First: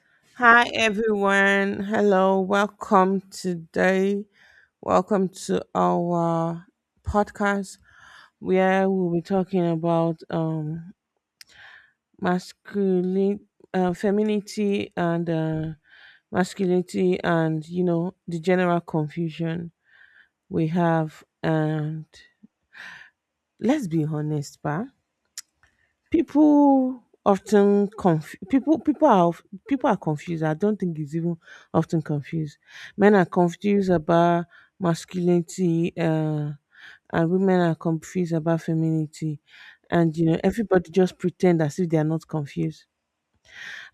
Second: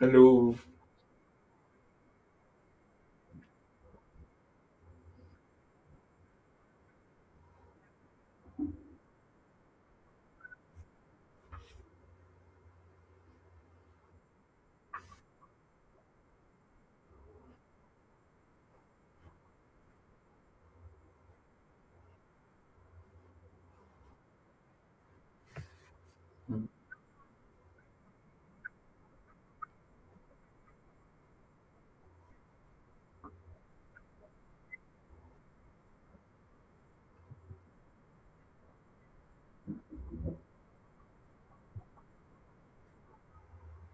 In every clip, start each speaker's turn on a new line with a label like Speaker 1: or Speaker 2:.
Speaker 1: Hello.
Speaker 2: Hi everyone. Hello. Welcome today. Welcome to our podcast where we'll be talking about masculine femininity and masculinity, and the general confusion we have. And let's be honest, pa. People people are confused. I don't think it's even often confused. Men are confused about masculinity, and women are confused about femininity, and everybody just pretend as if they are not confused.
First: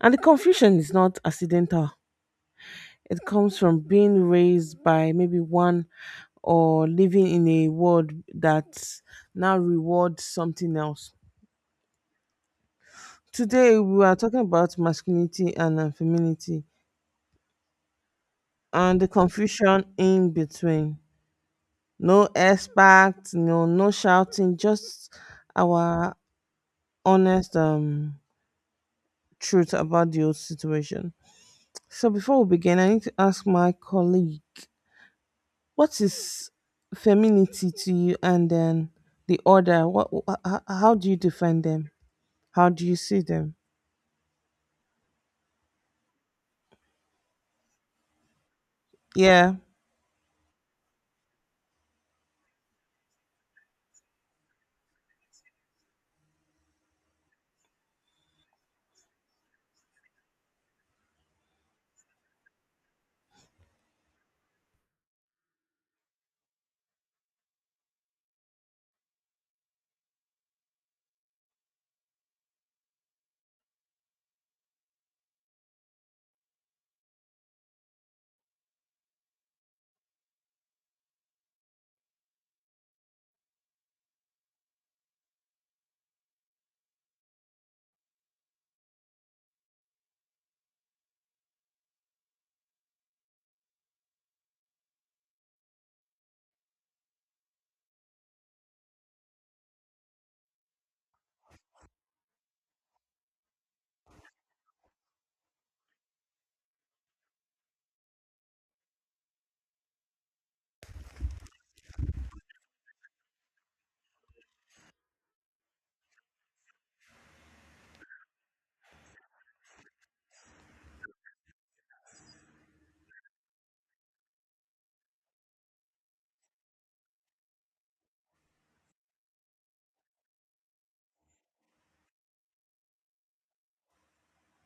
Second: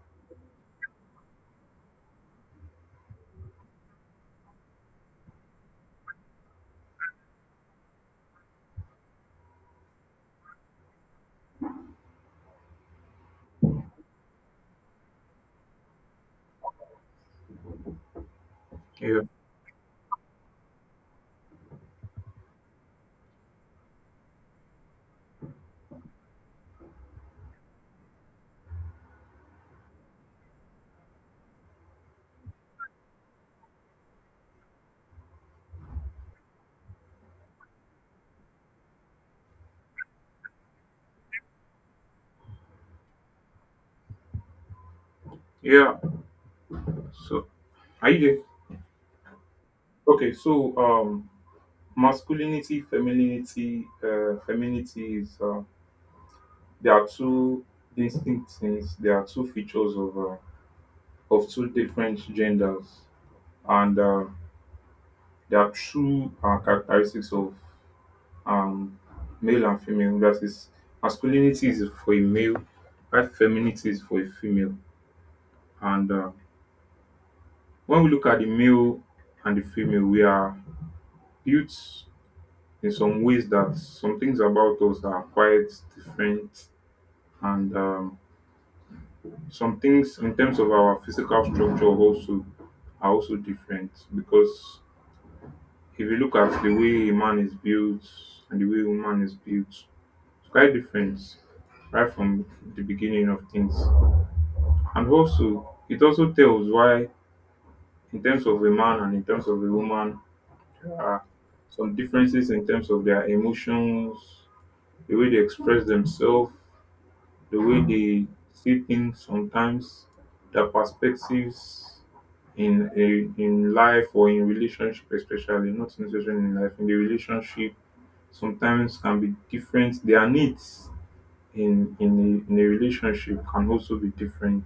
Speaker 2: And the confusion is not accidental. It comes from being raised by maybe one, or living in a world that now rewards something else. Today, we are talking about masculinity and femininity and the
Speaker 1: Yeah.
Speaker 2: confusion in between. No shouting, just our honest truth about the whole situation. So before we begin, I need to ask my colleague, what is femininity to you, and then the order? How do you define them? How do you see them?
Speaker 1: Yeah. So are you there?
Speaker 2: Yeah.
Speaker 1: Okay, so masculinity, femininity, femininity is there are two distinct things, there are two features of two different genders and there are true characteristics of um male and female. That is masculinity is for a male, while femininity is for a female. And when we look at the male and the female, we are built in some ways that some things about us are quite different and some things in terms of our physical structure also are also different because if you look at the way a man is built and the way a woman is built, it's quite different right from the beginning of things, and also it also tells why in terms of a man and in terms of a woman there are some differences in terms of their emotions, the way they express themselves, the way they see things sometimes, their perspectives in life or in relationship, especially, not necessarily in life, in the relationship, sometimes can be different. Their needs in a relationship can also be different.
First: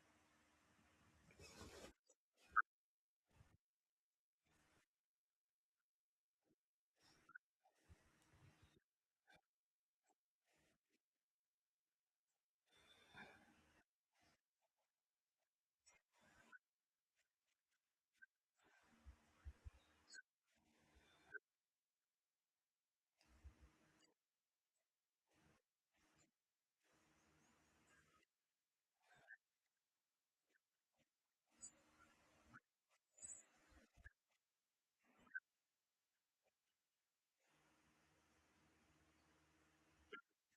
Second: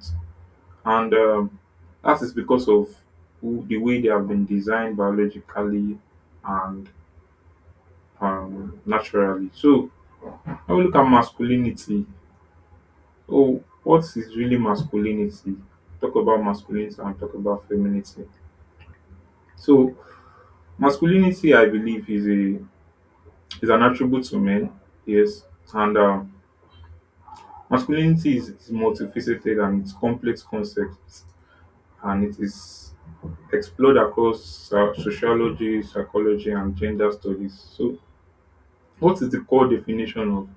Speaker 1: And that is because of the way they have been designed biologically and naturally. So I will look at masculinity. Oh, what is really masculinity? Talk about masculinity and talk about femininity. So, masculinity, I believe, is an attribute to men. Yes, and is multifaceted and it's complex concept, and it is explored across sociology, psychology, and gender studies. So, what is the core definition of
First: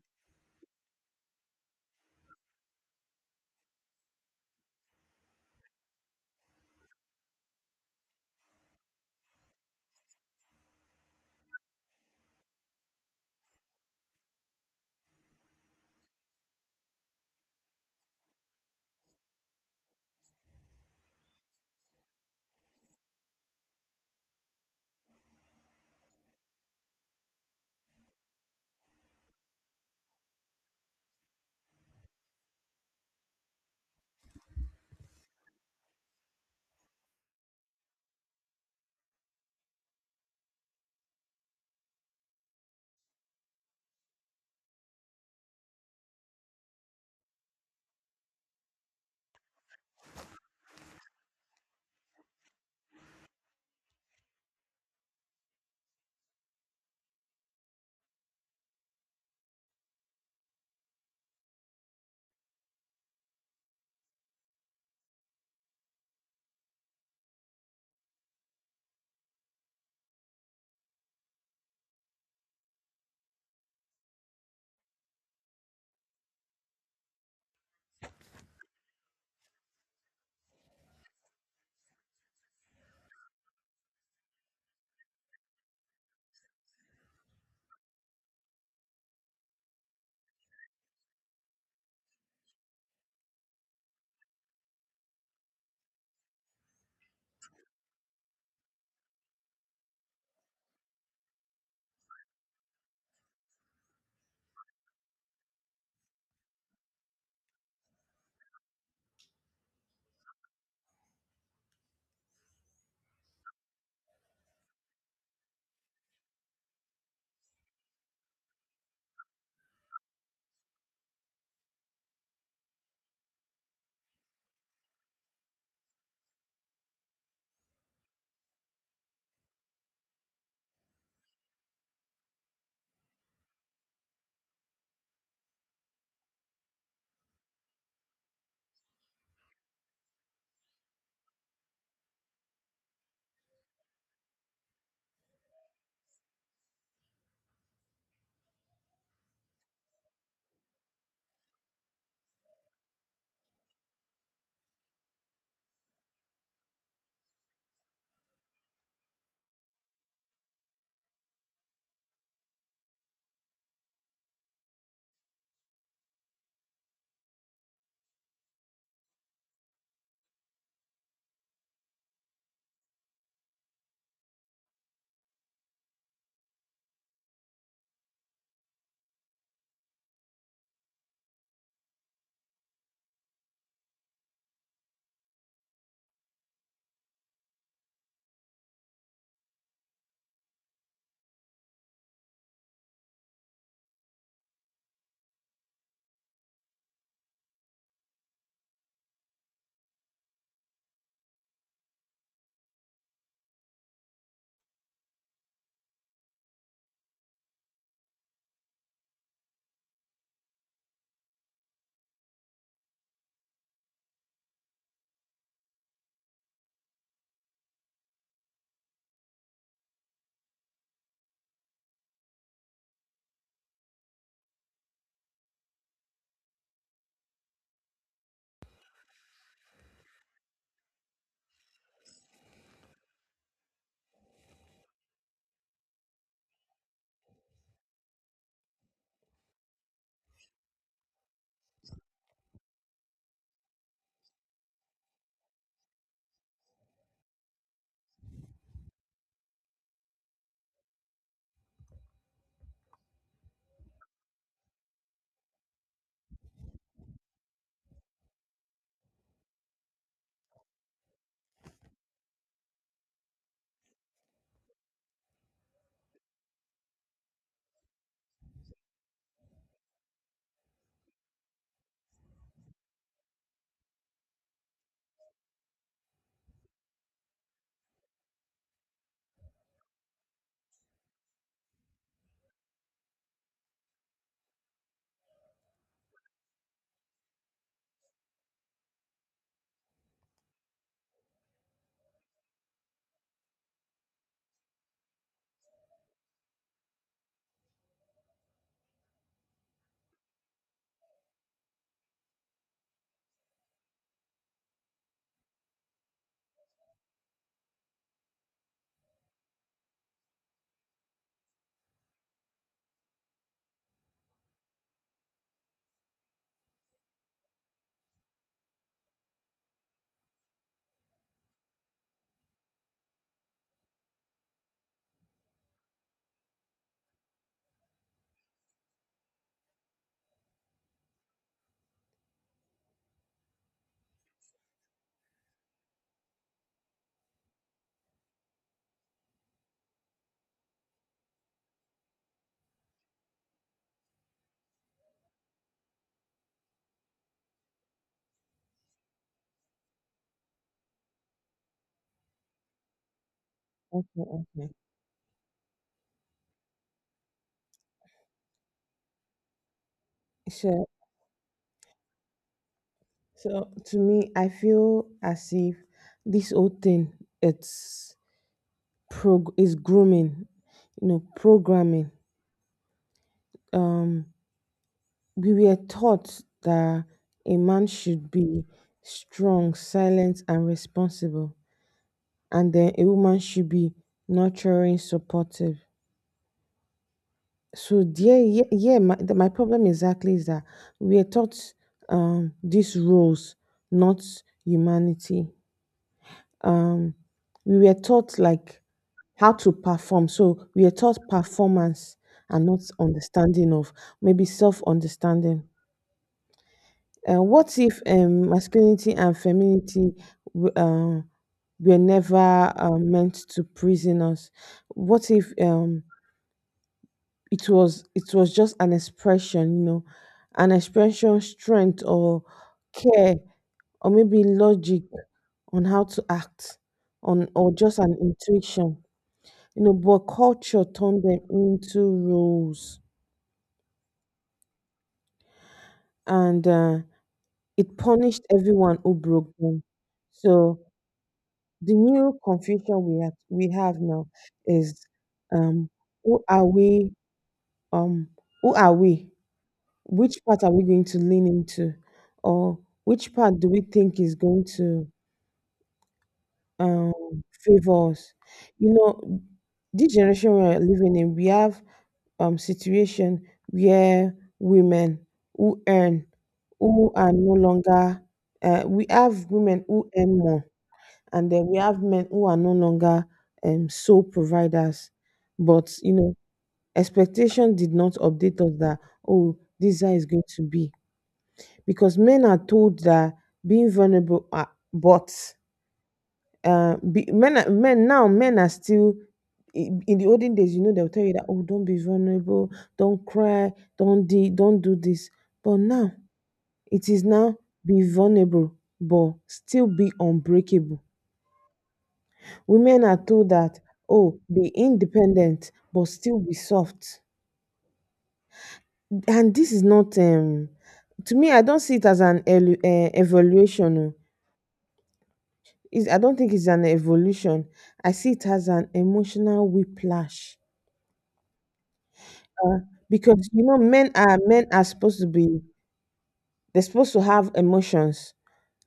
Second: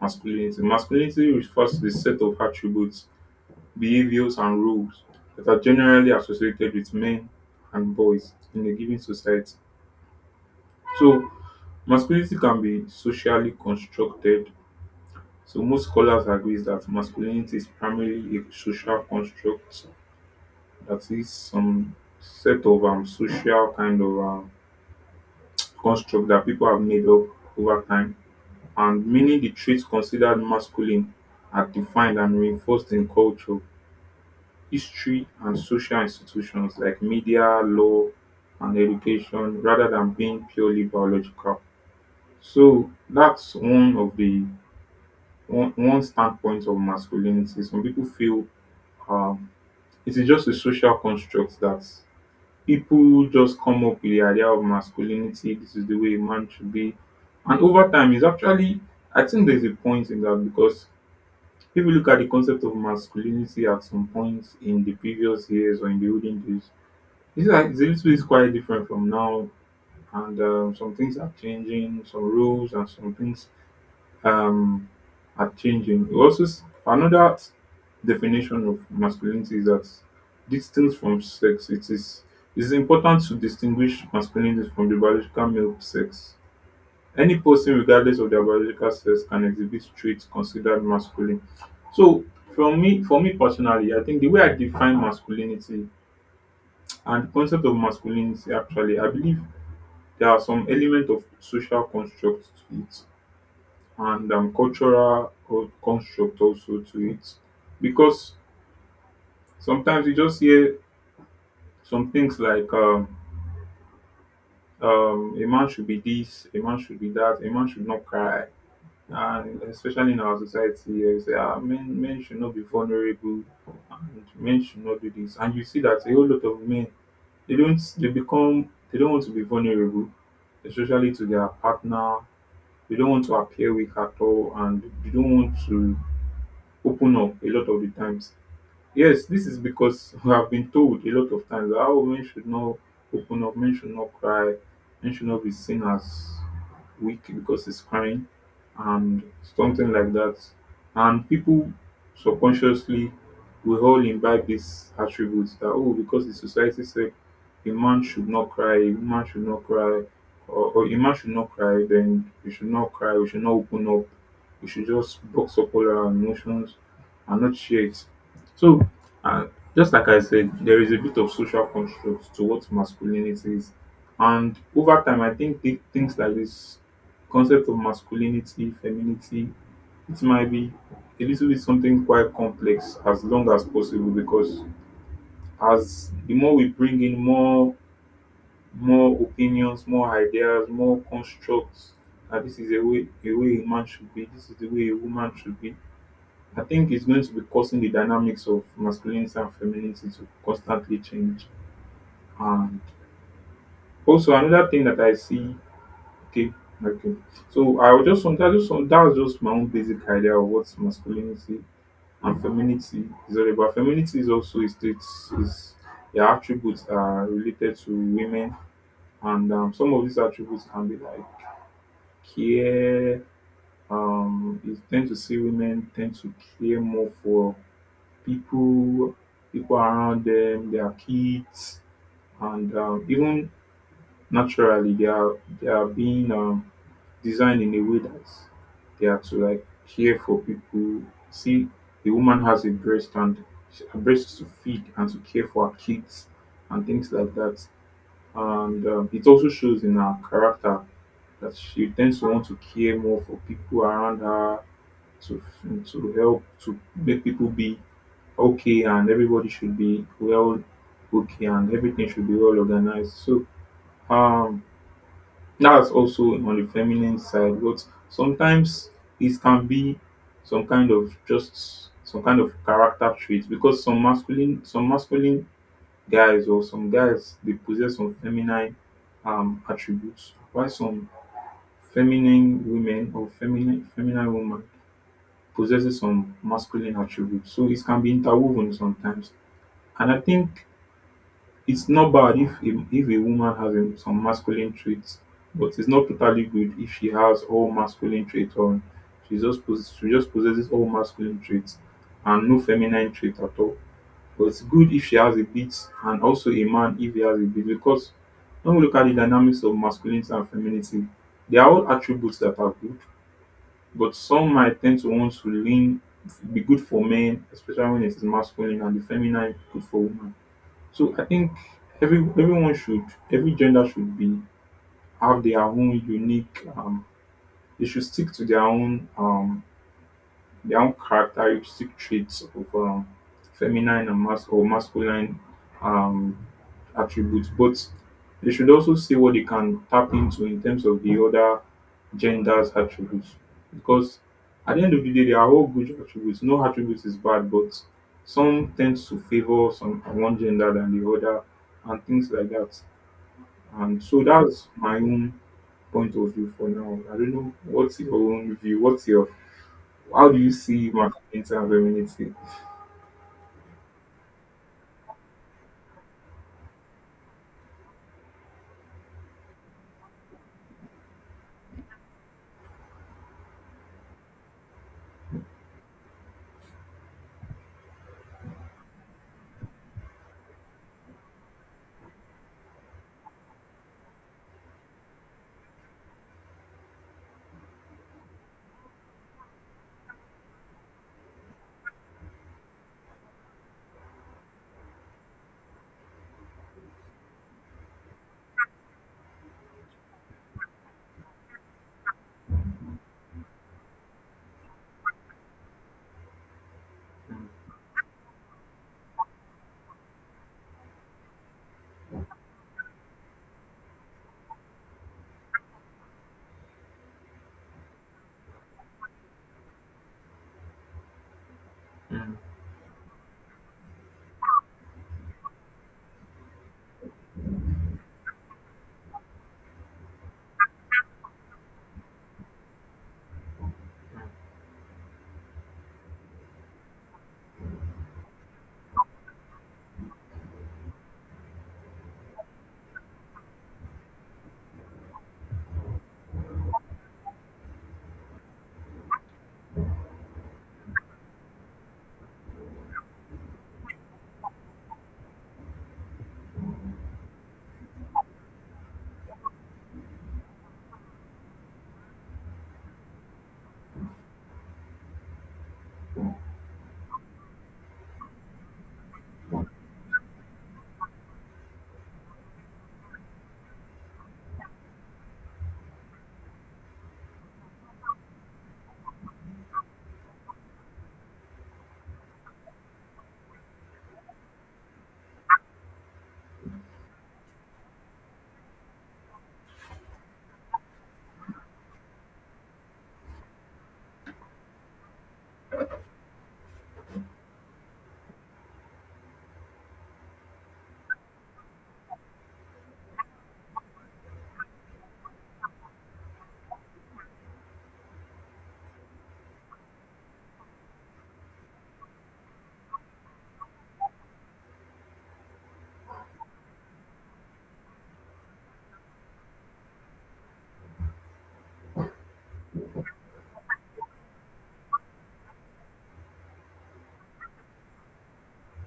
Speaker 1: masculinity? Masculinity refers to the set of attributes, behaviors and roles that are generally associated with men and boys in a given society. So masculinity can be socially constructed. So most scholars agree that masculinity is primarily a social construct, that is some set of social kind of construct that people have made up over time. And many the traits considered masculine are defined and reinforced in culture, history and social institutions like media, law and education rather than being purely biological. So that's one of the one standpoint of masculinity. Some people feel um, it is just a social construct that people just come up with the idea of masculinity. This is the way a man should be. And over time, is actually, I think there's a point in that because if you look at the concept of masculinity at some point in the previous years or in the olden days, it's like it's a little bit quite different from now, and some things are changing, some rules and some things um, are changing. It also another definition of masculinity is that distinct from sex. It's important to distinguish masculinity from the biological male sex. Any person, regardless of their biological sex, can exhibit traits considered masculine. So, for me personally, I think the way I define masculinity and the concept of masculinity actually, I believe there are some element of social construct to it and cultural construct also to it because sometimes you just hear some things like a man should be this, a man should be that, a man should not cry. And especially in our society, you say, ah, men should not be vulnerable and men should not do this. And you see that a whole lot of men, they become, they don't want to be vulnerable, especially to their partner, they don't want to appear weak at all and they don't want to open up a lot of the times. Yes, this is because I've been told a lot of times how men should not open up, men should not cry, men should not be seen as weak because he's crying and something like that. And people subconsciously we all imbibe these attributes that oh, because the society said a man should not cry, a woman should not cry, or a man should not cry, then we should not cry, we should not open up, we should just box up all our emotions and not share it. So and just like I said, there is a bit of social construct to what masculinity is. And over time, I think things like this concept of masculinity, femininity, it might be a little bit something quite complex as long as possible because as the more we bring in more opinions, more ideas, more constructs, that this is a way a man should be, this is the way a woman should be, I think it's going to be causing the dynamics of masculinity and femininity to constantly change. And also another thing that I see, okay, okay. So I was just want, that was just my own basic idea of what masculinity and femininity is all about. Femininity is also a state, is the attributes that are related to women, and some of these attributes can be like care. You tend to see women tend to care more for people people around them, their kids, and even naturally they are being designed in a way that they are to like care for people. See, the woman has a breast and her breast is to feed and to care for her kids and things like that. And it also shows in her character that she tends to want to care more for people around her, to help, to make people be okay, and everybody should be well okay and everything should be well organized. So um that's also on the feminine side, but sometimes it can be some kind of character traits because some masculine guys or some guys, they possess some feminine attributes, while some feminine women or feminine woman possesses some masculine attributes, so it can be interwoven sometimes. And I think it's not bad if if a woman has some masculine traits, but it's not totally good if she has all masculine traits on. She she just possesses all masculine traits and no feminine trait at all. But it's good if she has a bit, and also a man if he has a bit, because when we look at the dynamics of masculinity and femininity, they are all attributes that are good, but some might tend to want to lean, be good for men, especially when it is masculine, and the feminine good for women. So I think everyone should, every gender should be, have their own unique they should stick to um their own characteristic traits of feminine or masculine um, attributes, but they should also see what they can tap into in terms of the other genders' attributes. Because at the end of the day, they are all good attributes. No attribute is bad, but some tends to favor some one gender than the other, and things like that. And
Speaker 2: Okay.
Speaker 1: so that's
Speaker 2: Okay.
Speaker 1: my own point of view for now. I don't know what's your own view. What's your, how do you
Speaker 2: So
Speaker 1: see masculinity and femininity?
Speaker 2: So, to me, I feel as if this whole thing, it's prog is grooming, programming. Um, we were taught that a man should be strong, silent, and responsible, and then a woman should be nurturing, supportive. So yeah, yeah, yeah. My problem exactly is that we are taught these roles, not humanity. Um, we were taught like how to perform. So we are taught performance and not understanding of maybe self understanding. What if masculinity and femininity w- uh, were never meant to prison us? What if it was just an expression, an expression strength or care, or maybe logic on how to act on, or just an intuition, but culture turned them into rules, and it punished everyone who broke them. So the new confusion we have now is, um, who are we? Um, who are we? Which part are we going to lean into? Or which part do we think is going to um favors you know this generation we're living in? We have situation where women who earn, who are no longer we have women who earn more, and then we have men who are no longer sole providers. But expectation did not update us that, oh, this is how it's going to be. Because men are told that being vulnerable are, but men are still in the olden days. You know, they'll tell you that, oh, don't be vulnerable, don't cry, don't do this. But now, it is now be vulnerable, but still be unbreakable. Women are told that, oh, be independent, but still be soft. And this is not, to me, I don't see it as an evaluation. Oh, it's, I don't think it's an evolution. I see it as an emotional whiplash, because men are supposed to be, they're supposed to have emotions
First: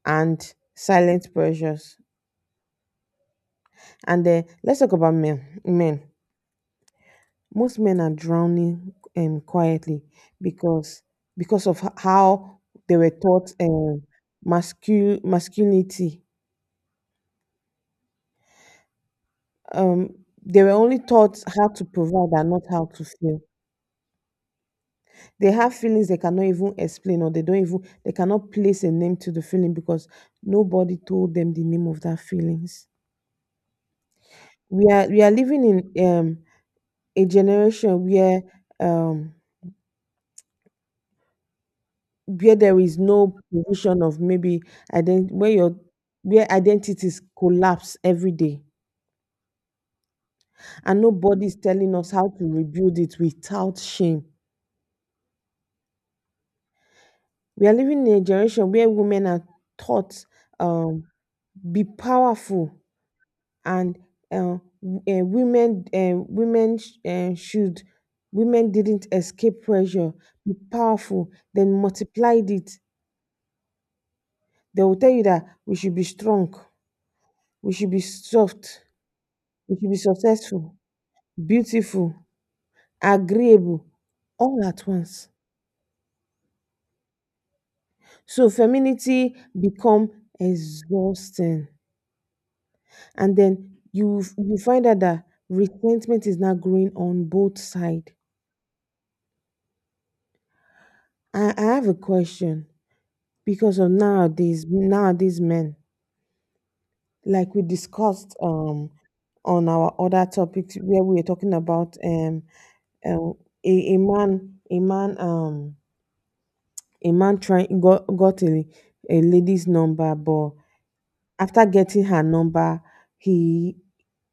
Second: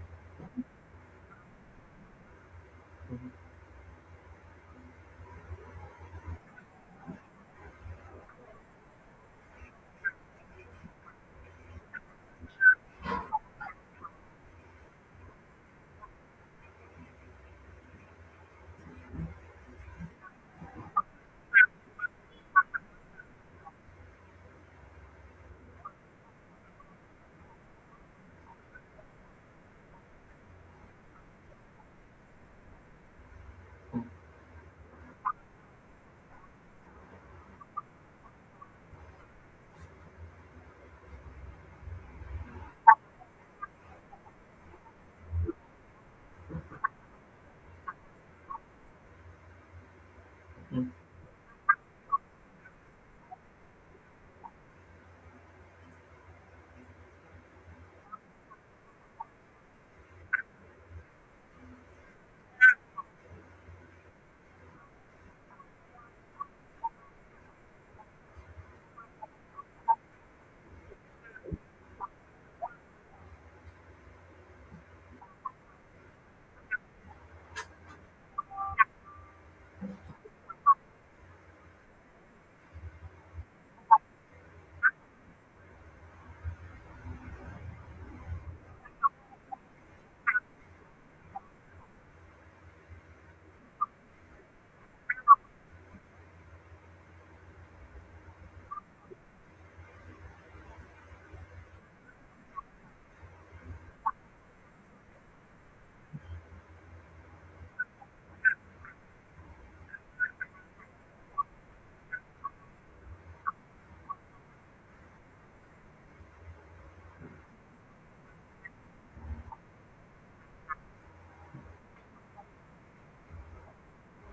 Speaker 2: and silent pressures. And then let's talk about men. Most men are drowning quietly, because because of how they were taught, masculine masculinity. um they were only taught how to provide and not how to feel. They have feelings they cannot even explain, or they don't even they cannot place a name to the feeling, because nobody told them the name of that feelings. We are living in a generation where, um where there is no provision of maybe where your, where identities collapse every day,
Speaker 1: Mm,
Speaker 2: and nobody is telling us how to rebuild it without shame. We are living in a generation where women are taught, um be powerful, and uh, uh, women sh- should women didn't escape pressure. Be powerful, then multiplied it. They will tell you that we should be strong, we should be soft, we should be successful, beautiful, agreeable, all at once. So femininity become exhausting, and then you find out that resentment is now growing on both sides. I have a question, because of nowadays men, like we discussed on our other topics, where we were talking about uh, a, a man a man um a man trying got a lady's number. But after getting her number, he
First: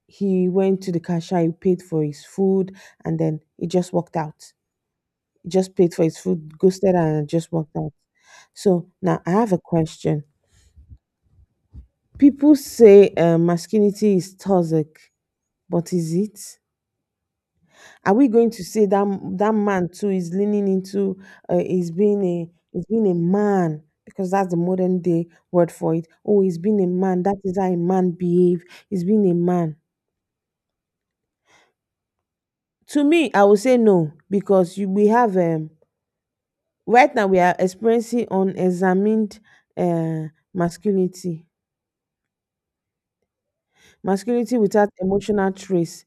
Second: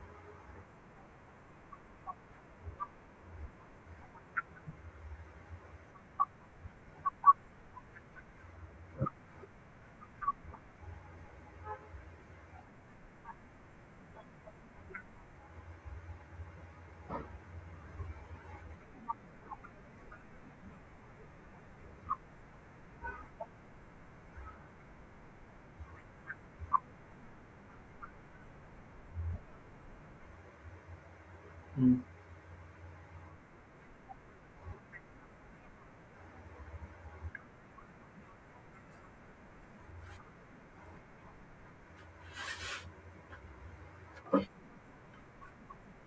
Speaker 2: he went to the cashier, he paid for his food, and then he just walked out. He just paid for his food, ghosted her, and just walked out. So now I have a question. People say masculinity is toxic, but is it? Are we going to say that that man too is leaning into, uh, is being a is being a man, because that's the modern day word for it? Oh, he's being a man. That is how a man behave. He's being a man.
Speaker 1: mm,
Speaker 2: To me, I would say no, because you, we have, right now we are experiencing unexamined uh, masculinity. Masculinity without emotional trace.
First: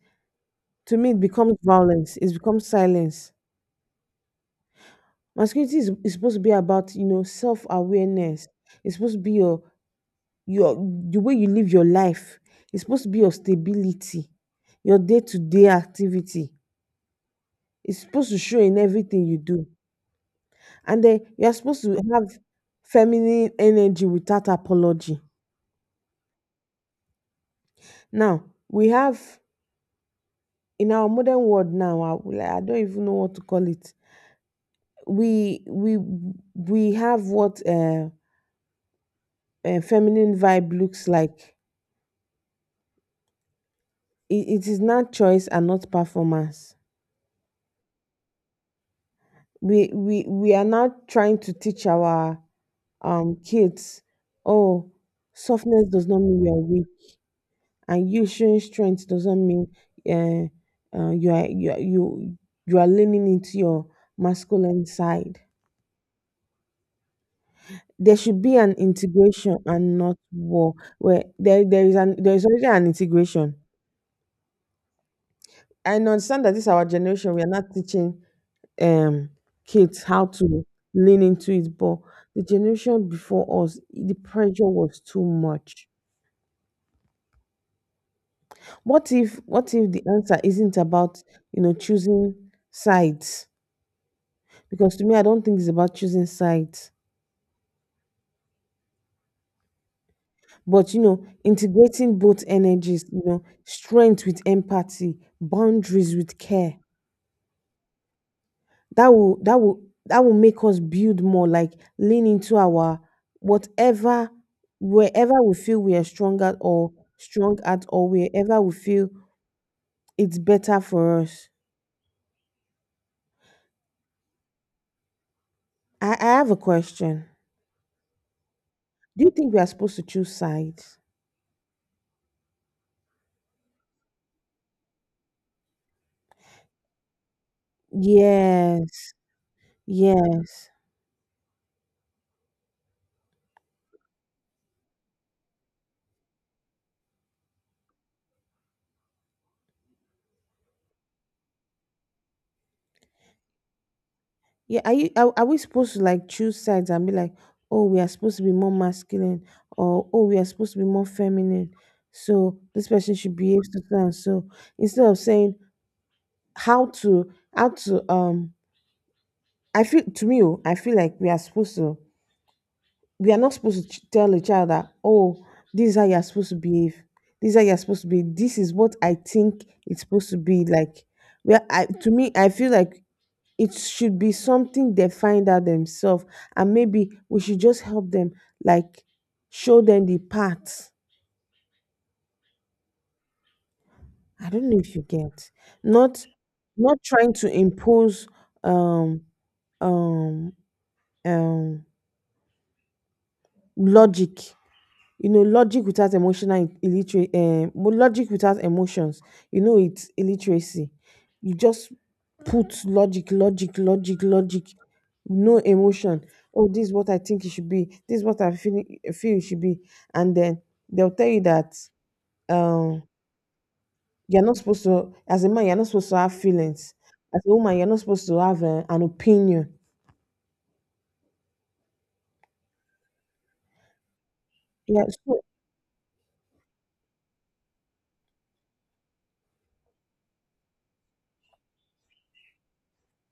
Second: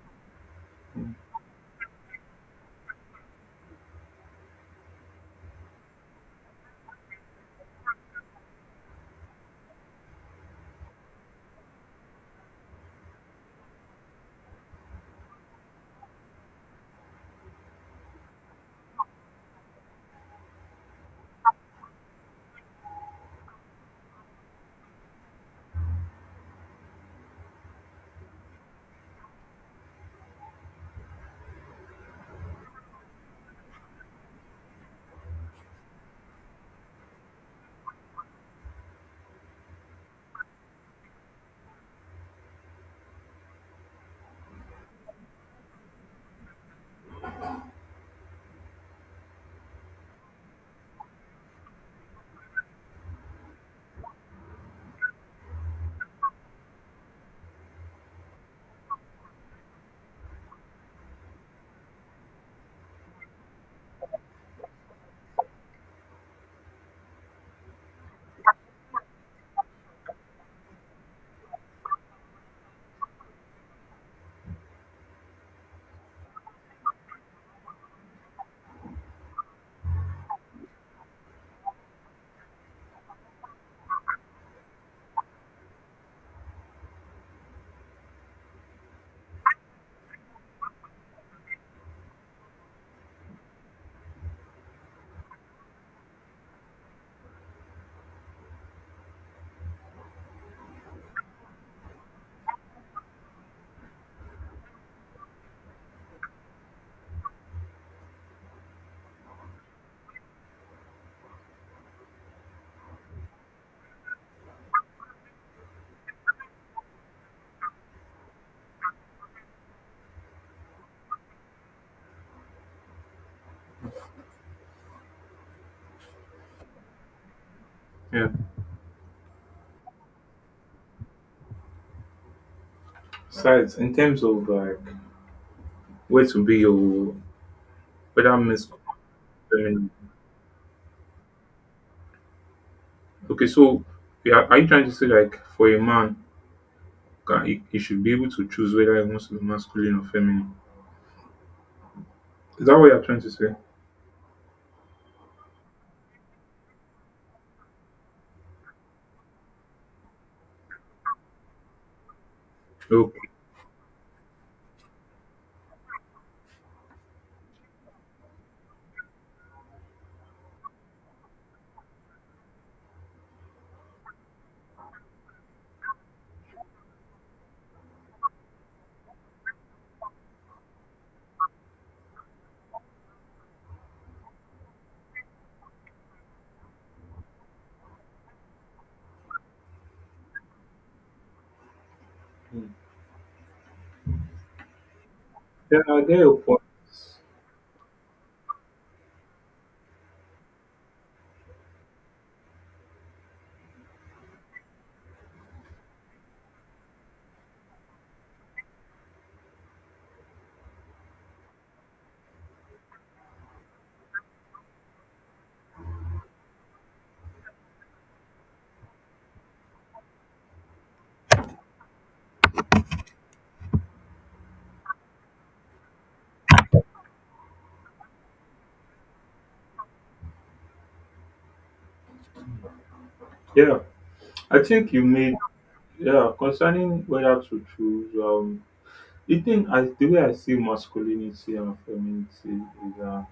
Speaker 2: To me,
Speaker 1: mm.
Speaker 2: it becomes violence. It becomes silence. Masculinity is supposed to be about, self-awareness. It's supposed to be your the way you live your life. It's supposed to be your stability, your day-to-day activity. It's supposed to show in everything you do. And then you're supposed to have feminine energy without apology. Now, we have, in our modern world now, I don't even know what to call it. We we we have what feminine vibe looks like. It, it is now choice and not performance. We are now trying to teach our kids, oh, softness does not mean you are weak, and you showing strength does not mean you you are leaning into your masculine side. There should be an integration and not war, where there is an, there is already an integration. I understand that this is our generation, we are not teaching um, kids how to lean into it. But the generation before us, the pressure was too much. What if, what if the answer isn't about choosing sides? Because to me, I don't think it's about choosing sides, but integrating both energies. Strength with empathy, boundaries with care. that will that will that will make us build more, like lean into our whatever, wherever we feel we are strong at, or wherever we feel it's better for us. I have a question.
Speaker 1: Yeah.
Speaker 2: Do you think we are supposed to choose sides?
Speaker 1: Besides, in terms of like where to be, or whether men's
Speaker 2: Yes.
Speaker 1: feminine.
Speaker 2: Yes.
Speaker 1: Okay, so we are you trying to say like for a man, he should be able to choose whether he wants to be masculine or feminine? Is that what you're trying to say?
Speaker 2: Yeah, are you, are we supposed to like choose sides and be like, oh, we are supposed to be more masculine, or oh, we are supposed to be more feminine, so this person
Speaker 1: Okay.
Speaker 2: should behave to so and so, instead of saying how to, um, I feel to me, oh, I feel like we are supposed to, we are not supposed to tell a child that, oh, this is how you're supposed to behave, this is how you're supposed to be, this is what I think it's supposed to be like. Well, I, to me, I feel like it should be something they find out themselves, and maybe we should just help them, like show them the path. I don't know if you get.
Speaker 1: Yeah, I get
Speaker 2: Not,
Speaker 1: your point.
Speaker 2: not trying to impose um um um logic. Logic without emotional illiterate, logic without emotions, it's illiteracy. You just put logic, no emotion. Oh, this is what I think it should be. This is what I feel it should be. And then they'll tell you that, um you're not supposed to, as a man, you're not supposed to have feelings. As a woman, you're not supposed to have an opinion.
Speaker 1: Yeah, I think you
Speaker 2: Yeah.
Speaker 1: made,
Speaker 2: So
Speaker 1: yeah, concerning whether to choose. The way I see masculinity and femininity is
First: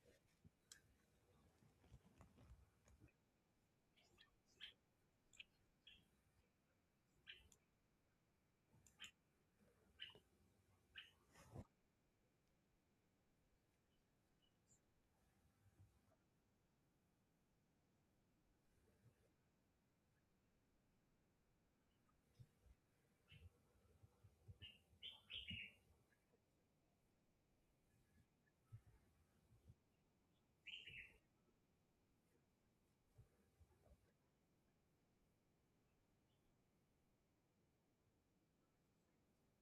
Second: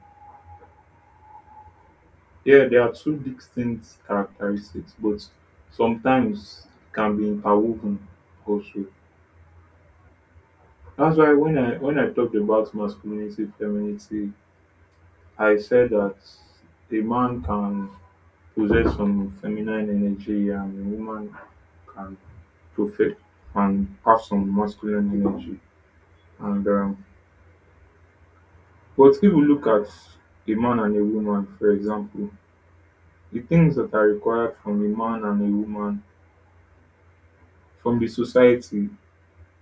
Speaker 1: yeah, there are two distinct characteristics, but sometimes can be interwoven also. That's why when I talked about masculinity, femininity, I said that a man can possess some feminine energy and a woman can perfect and have some masculine energy. And but if you look at a man and a woman, for example, the things that are required from a man and a woman from the society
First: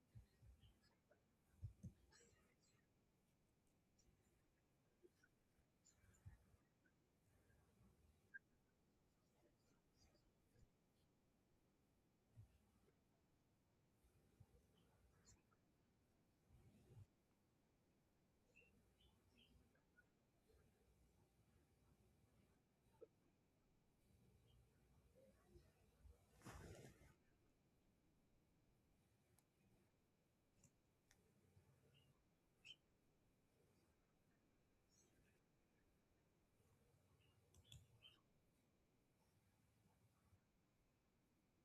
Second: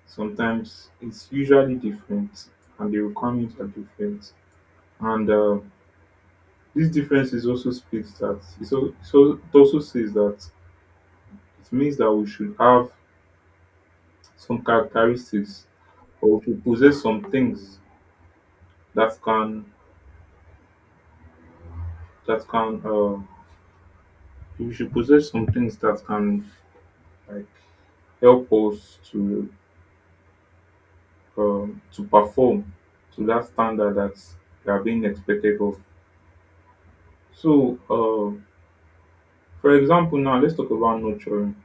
Speaker 1: sometimes it's usually different, and the requirements are different, and this difference is also speaks that it's also, so it also says that it means that we should have some characteristics, or we should possess some things that can that can uh, we should possess some things that can like help us to perform to that standard that we are being expected of. So for example now let's talk about nurturing.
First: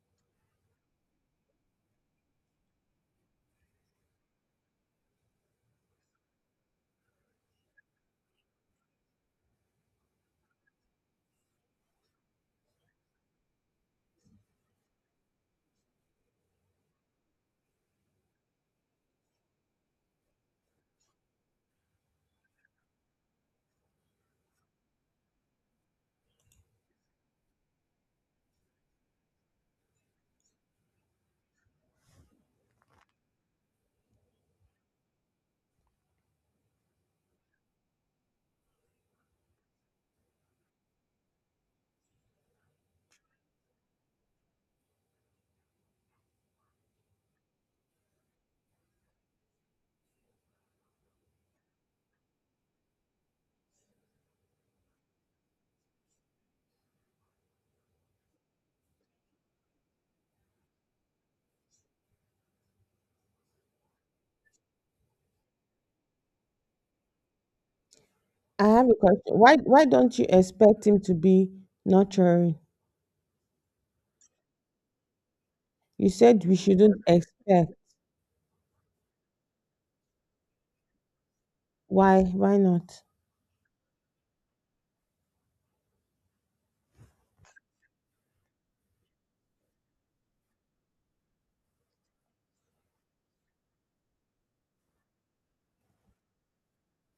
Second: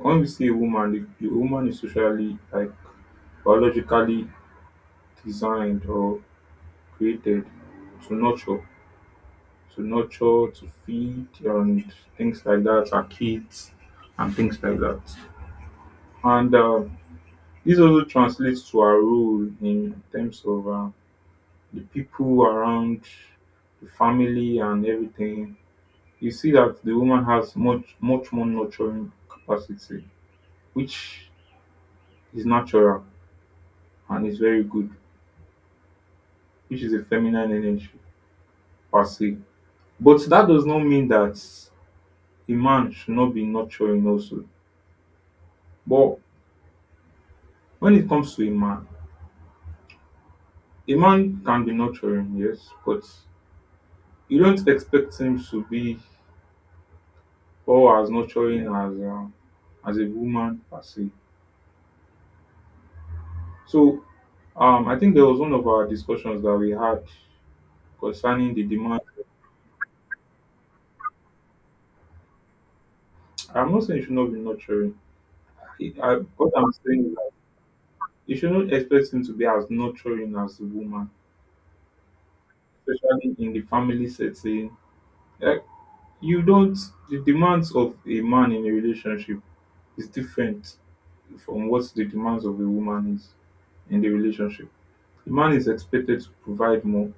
Speaker 1: When we see a woman, the woman is socially, like biologically designed or created to nurture, to nurture, to feed, and things like that, our kids, and things like that. And this also translates to our role in terms of the people around, the family, and everything. You see that the woman has much, much more nurturing capacity, which is natural and is very good, which is a feminine energy per se. But that does not mean that a man should not be nurturing also. But when it comes to a man can be nurturing, yes, but you don't expect him to be all as nurturing as a woman per se. So I think there was one of our discussions that we had concerning the
Speaker 2: I have a
Speaker 1: demand.
Speaker 2: question. Why don't you expect him to be nurturing?
Speaker 1: I'm not saying you should not be nurturing. I,
Speaker 2: You
Speaker 1: I,
Speaker 2: said
Speaker 1: what
Speaker 2: we
Speaker 1: I'm
Speaker 2: shouldn't
Speaker 1: saying is that
Speaker 2: expect.
Speaker 1: you shouldn't expect him to be as nurturing as a woman,
Speaker 2: Why? Why not?
Speaker 1: especially in the family setting. Like you don't the demands of a man in a relationship is different from what the demands of a woman is in the relationship. The man is expected to provide more.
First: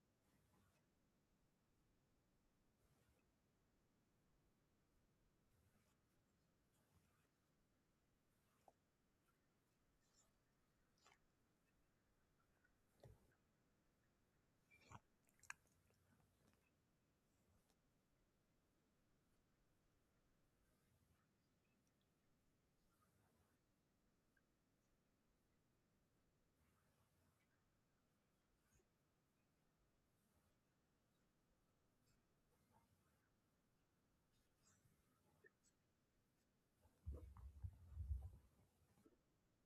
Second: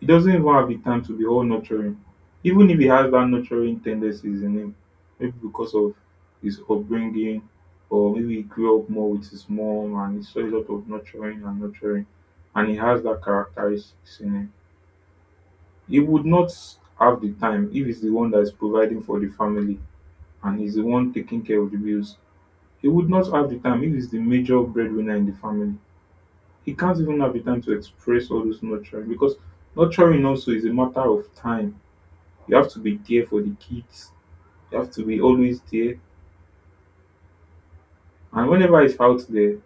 Speaker 1: He doesn't even have the time to be all nurturing. Even if he has that nurturing tendencies in him, maybe because of his upbringing, or maybe he grew up more with his mom and he saw a lot of nurturing and nurturing and he has that characteristics in him. He would not have the time if he's the one that is providing for the family and he's the one taking care of the bills. He would not have the time if he's the major breadwinner in the family. He can't even have the time to express all those nurturing because nurturing also is a matter of time. You have to be there for the kids, you have to be always there. And whenever he's out there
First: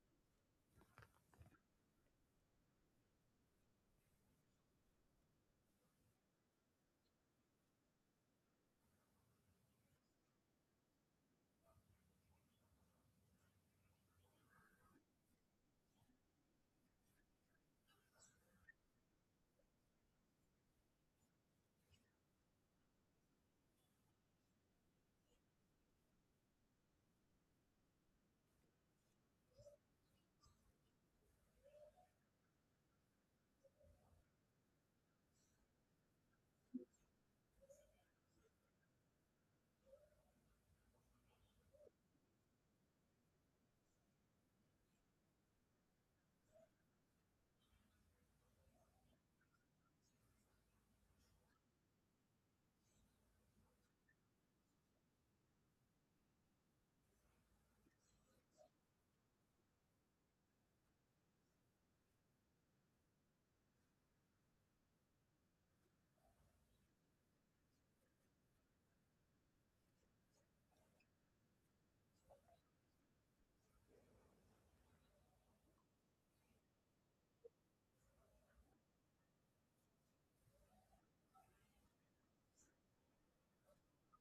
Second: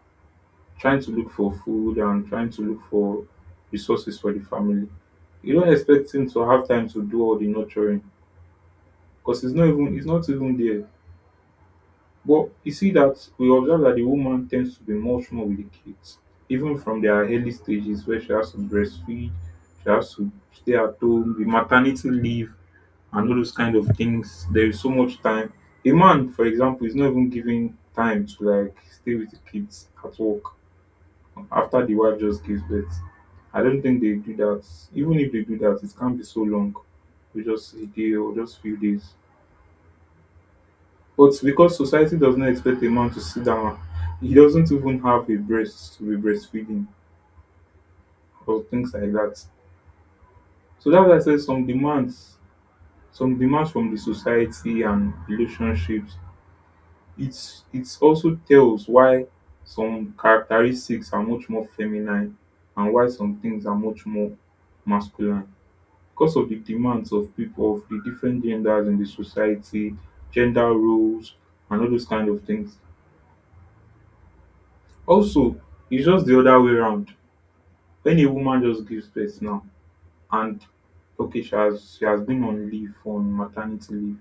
Speaker 1: trying to look for food and trying to look for resources for the family, you don't expect him to have time to do all the nurturing because he's not even there. But you see that we observe that the woman tends to be much more with the kids, even from their early stages where she has to breastfeed, she has to stay at home, the maternity leave, and all those kind of things. There is so much time. A man, for example, is not even given time to like stay with the kids at work after the wife just gives birth. I don't think they do that. Even if they do that, it can't be so long. We just a day or just few days. But because society does not expect a man to sit down, he doesn't even have a breast to be breastfeeding or things like that. So that's why I said some demands from the society and relationships. It's also tells why some characteristics are much more feminine and why some things are much more masculine because of the demands of people of the different genders in the society, gender roles, and all those kind of things. Also, it's just the other way round. Wen a woman just gives birth now and okay, she has been on leave, on maternity leave,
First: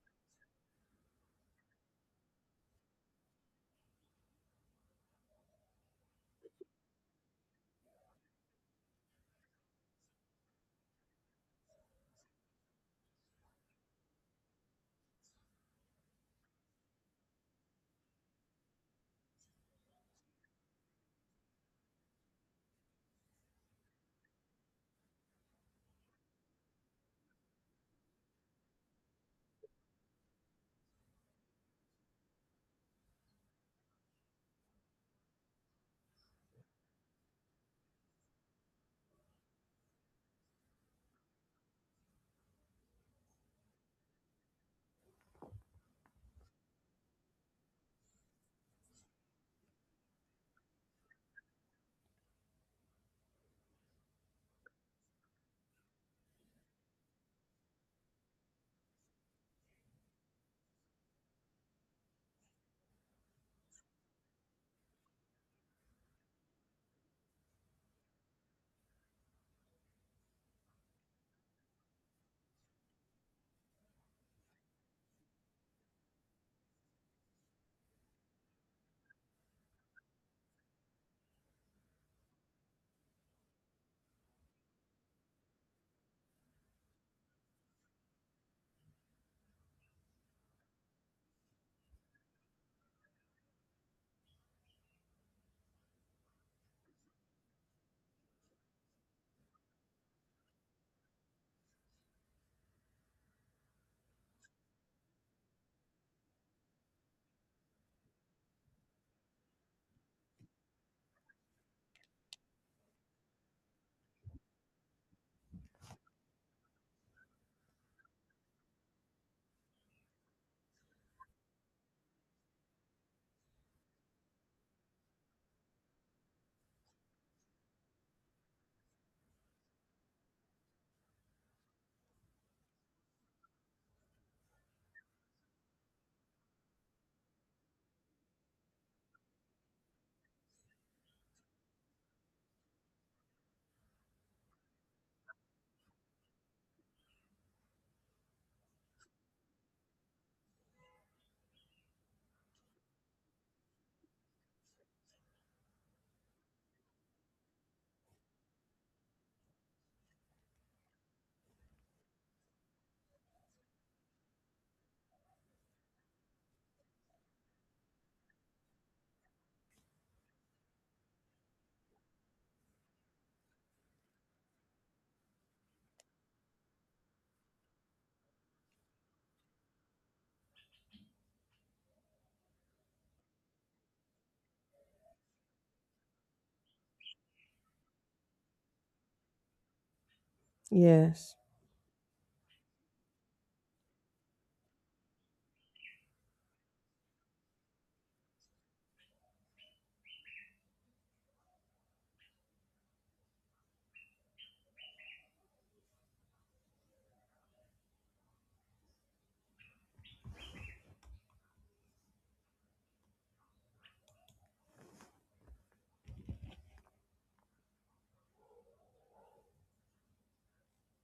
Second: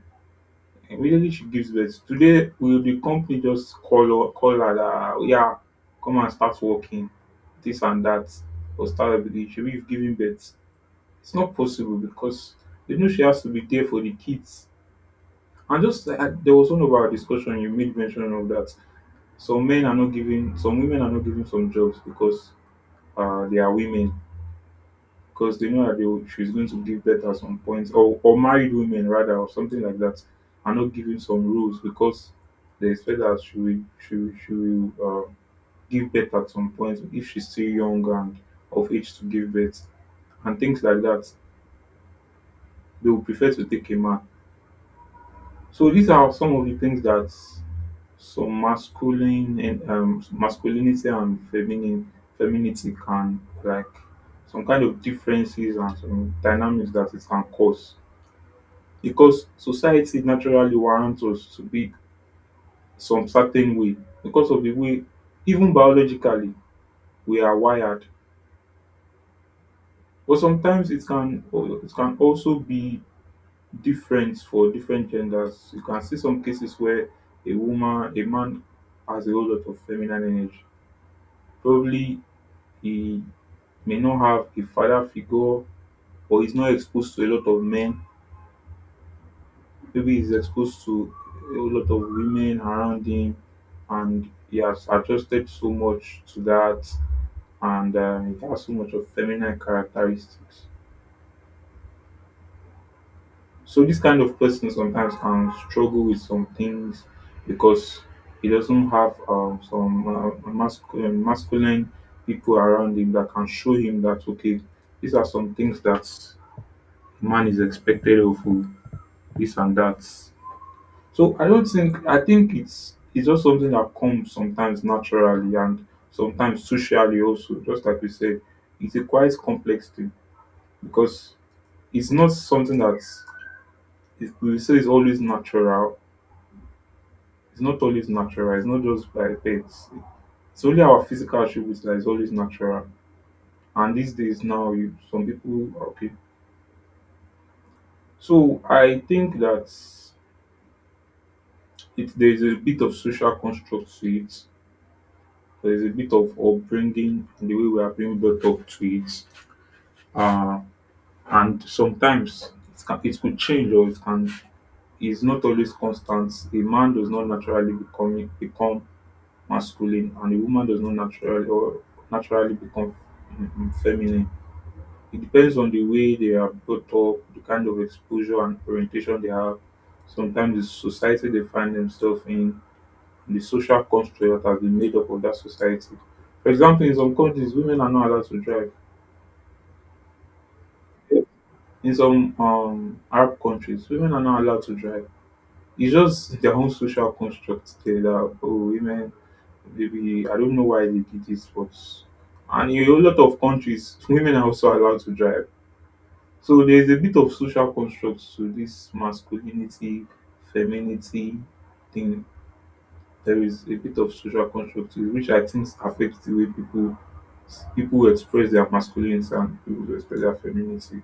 Speaker 1: immediately she gives birth today, will the company just call her dat, oya, come and start working? This and that. Or start everything, shebi you've birth. It's not possible because they know she has to be there for the kids, and just like there was one of our discussion you made mention of that. Some men are not giving. Some women are not giving some jobs because they are women, because they know that they will, she's going to give birth at some point, or married women rather, or something like that, are not given some rules because they expect that she will give birth at some point if she's still young and of age to give birth, and things like that. They will prefer to take a man. So these are some of the things that some masculine and masculinity and feminine femininity can like, some kind of differences and some dynamics that it can cause because society naturally warrant us to be some certain way because of the way, even biologically, we are wired. But sometimes it can also be different for different genders. You can see some cases where a man has a whole lot of feminine energy. Probably he may not have a father figure, or he's not exposed to a lot of men. Maybe he's exposed to a lot of women around him and he has adjusted so much to that, and he has so much of feminine characteristics. So this kind of person sometimes can struggle with some things because he doesn't have some masculine people around him that can show him that okay, these are some things that man is expected of, oh, this and that. So I don't think I think it's just something that comes sometimes naturally and sometimes socially also, just like you said. It's a quite complex thing because it's not something that, if we say it's always natural, it's not always natural, it's not just by it's only our physical attributes that is always natural. And these days now, you, some people, okay. So I think that it there is a bit of social construct to it, there's a bit of upbringing and the way we are being brought up to it. Uh, and sometimes it could change, or it can is not always constant. A man does not naturally become masculine and a woman does not naturally become feminine. It depends on the way they are brought up, the kind of exposure and orientation they have. Sometimes the society they find themselves in, and the social construct that has been made up of that society. For example, in some countries, women are not allowed to drive.
Speaker 2: Yes.
Speaker 1: In some Arab countries, women are not allowed to drive. It's just their own social construct there that, oh, women, maybe, I don't know why they did this, but. And in a lot of countries, women are also allowed to drive. So there's a bit of social construct to this masculinity, femininity thing. There is a bit of social construct to it, which I think affects the way people express their masculinity and people express their femininity.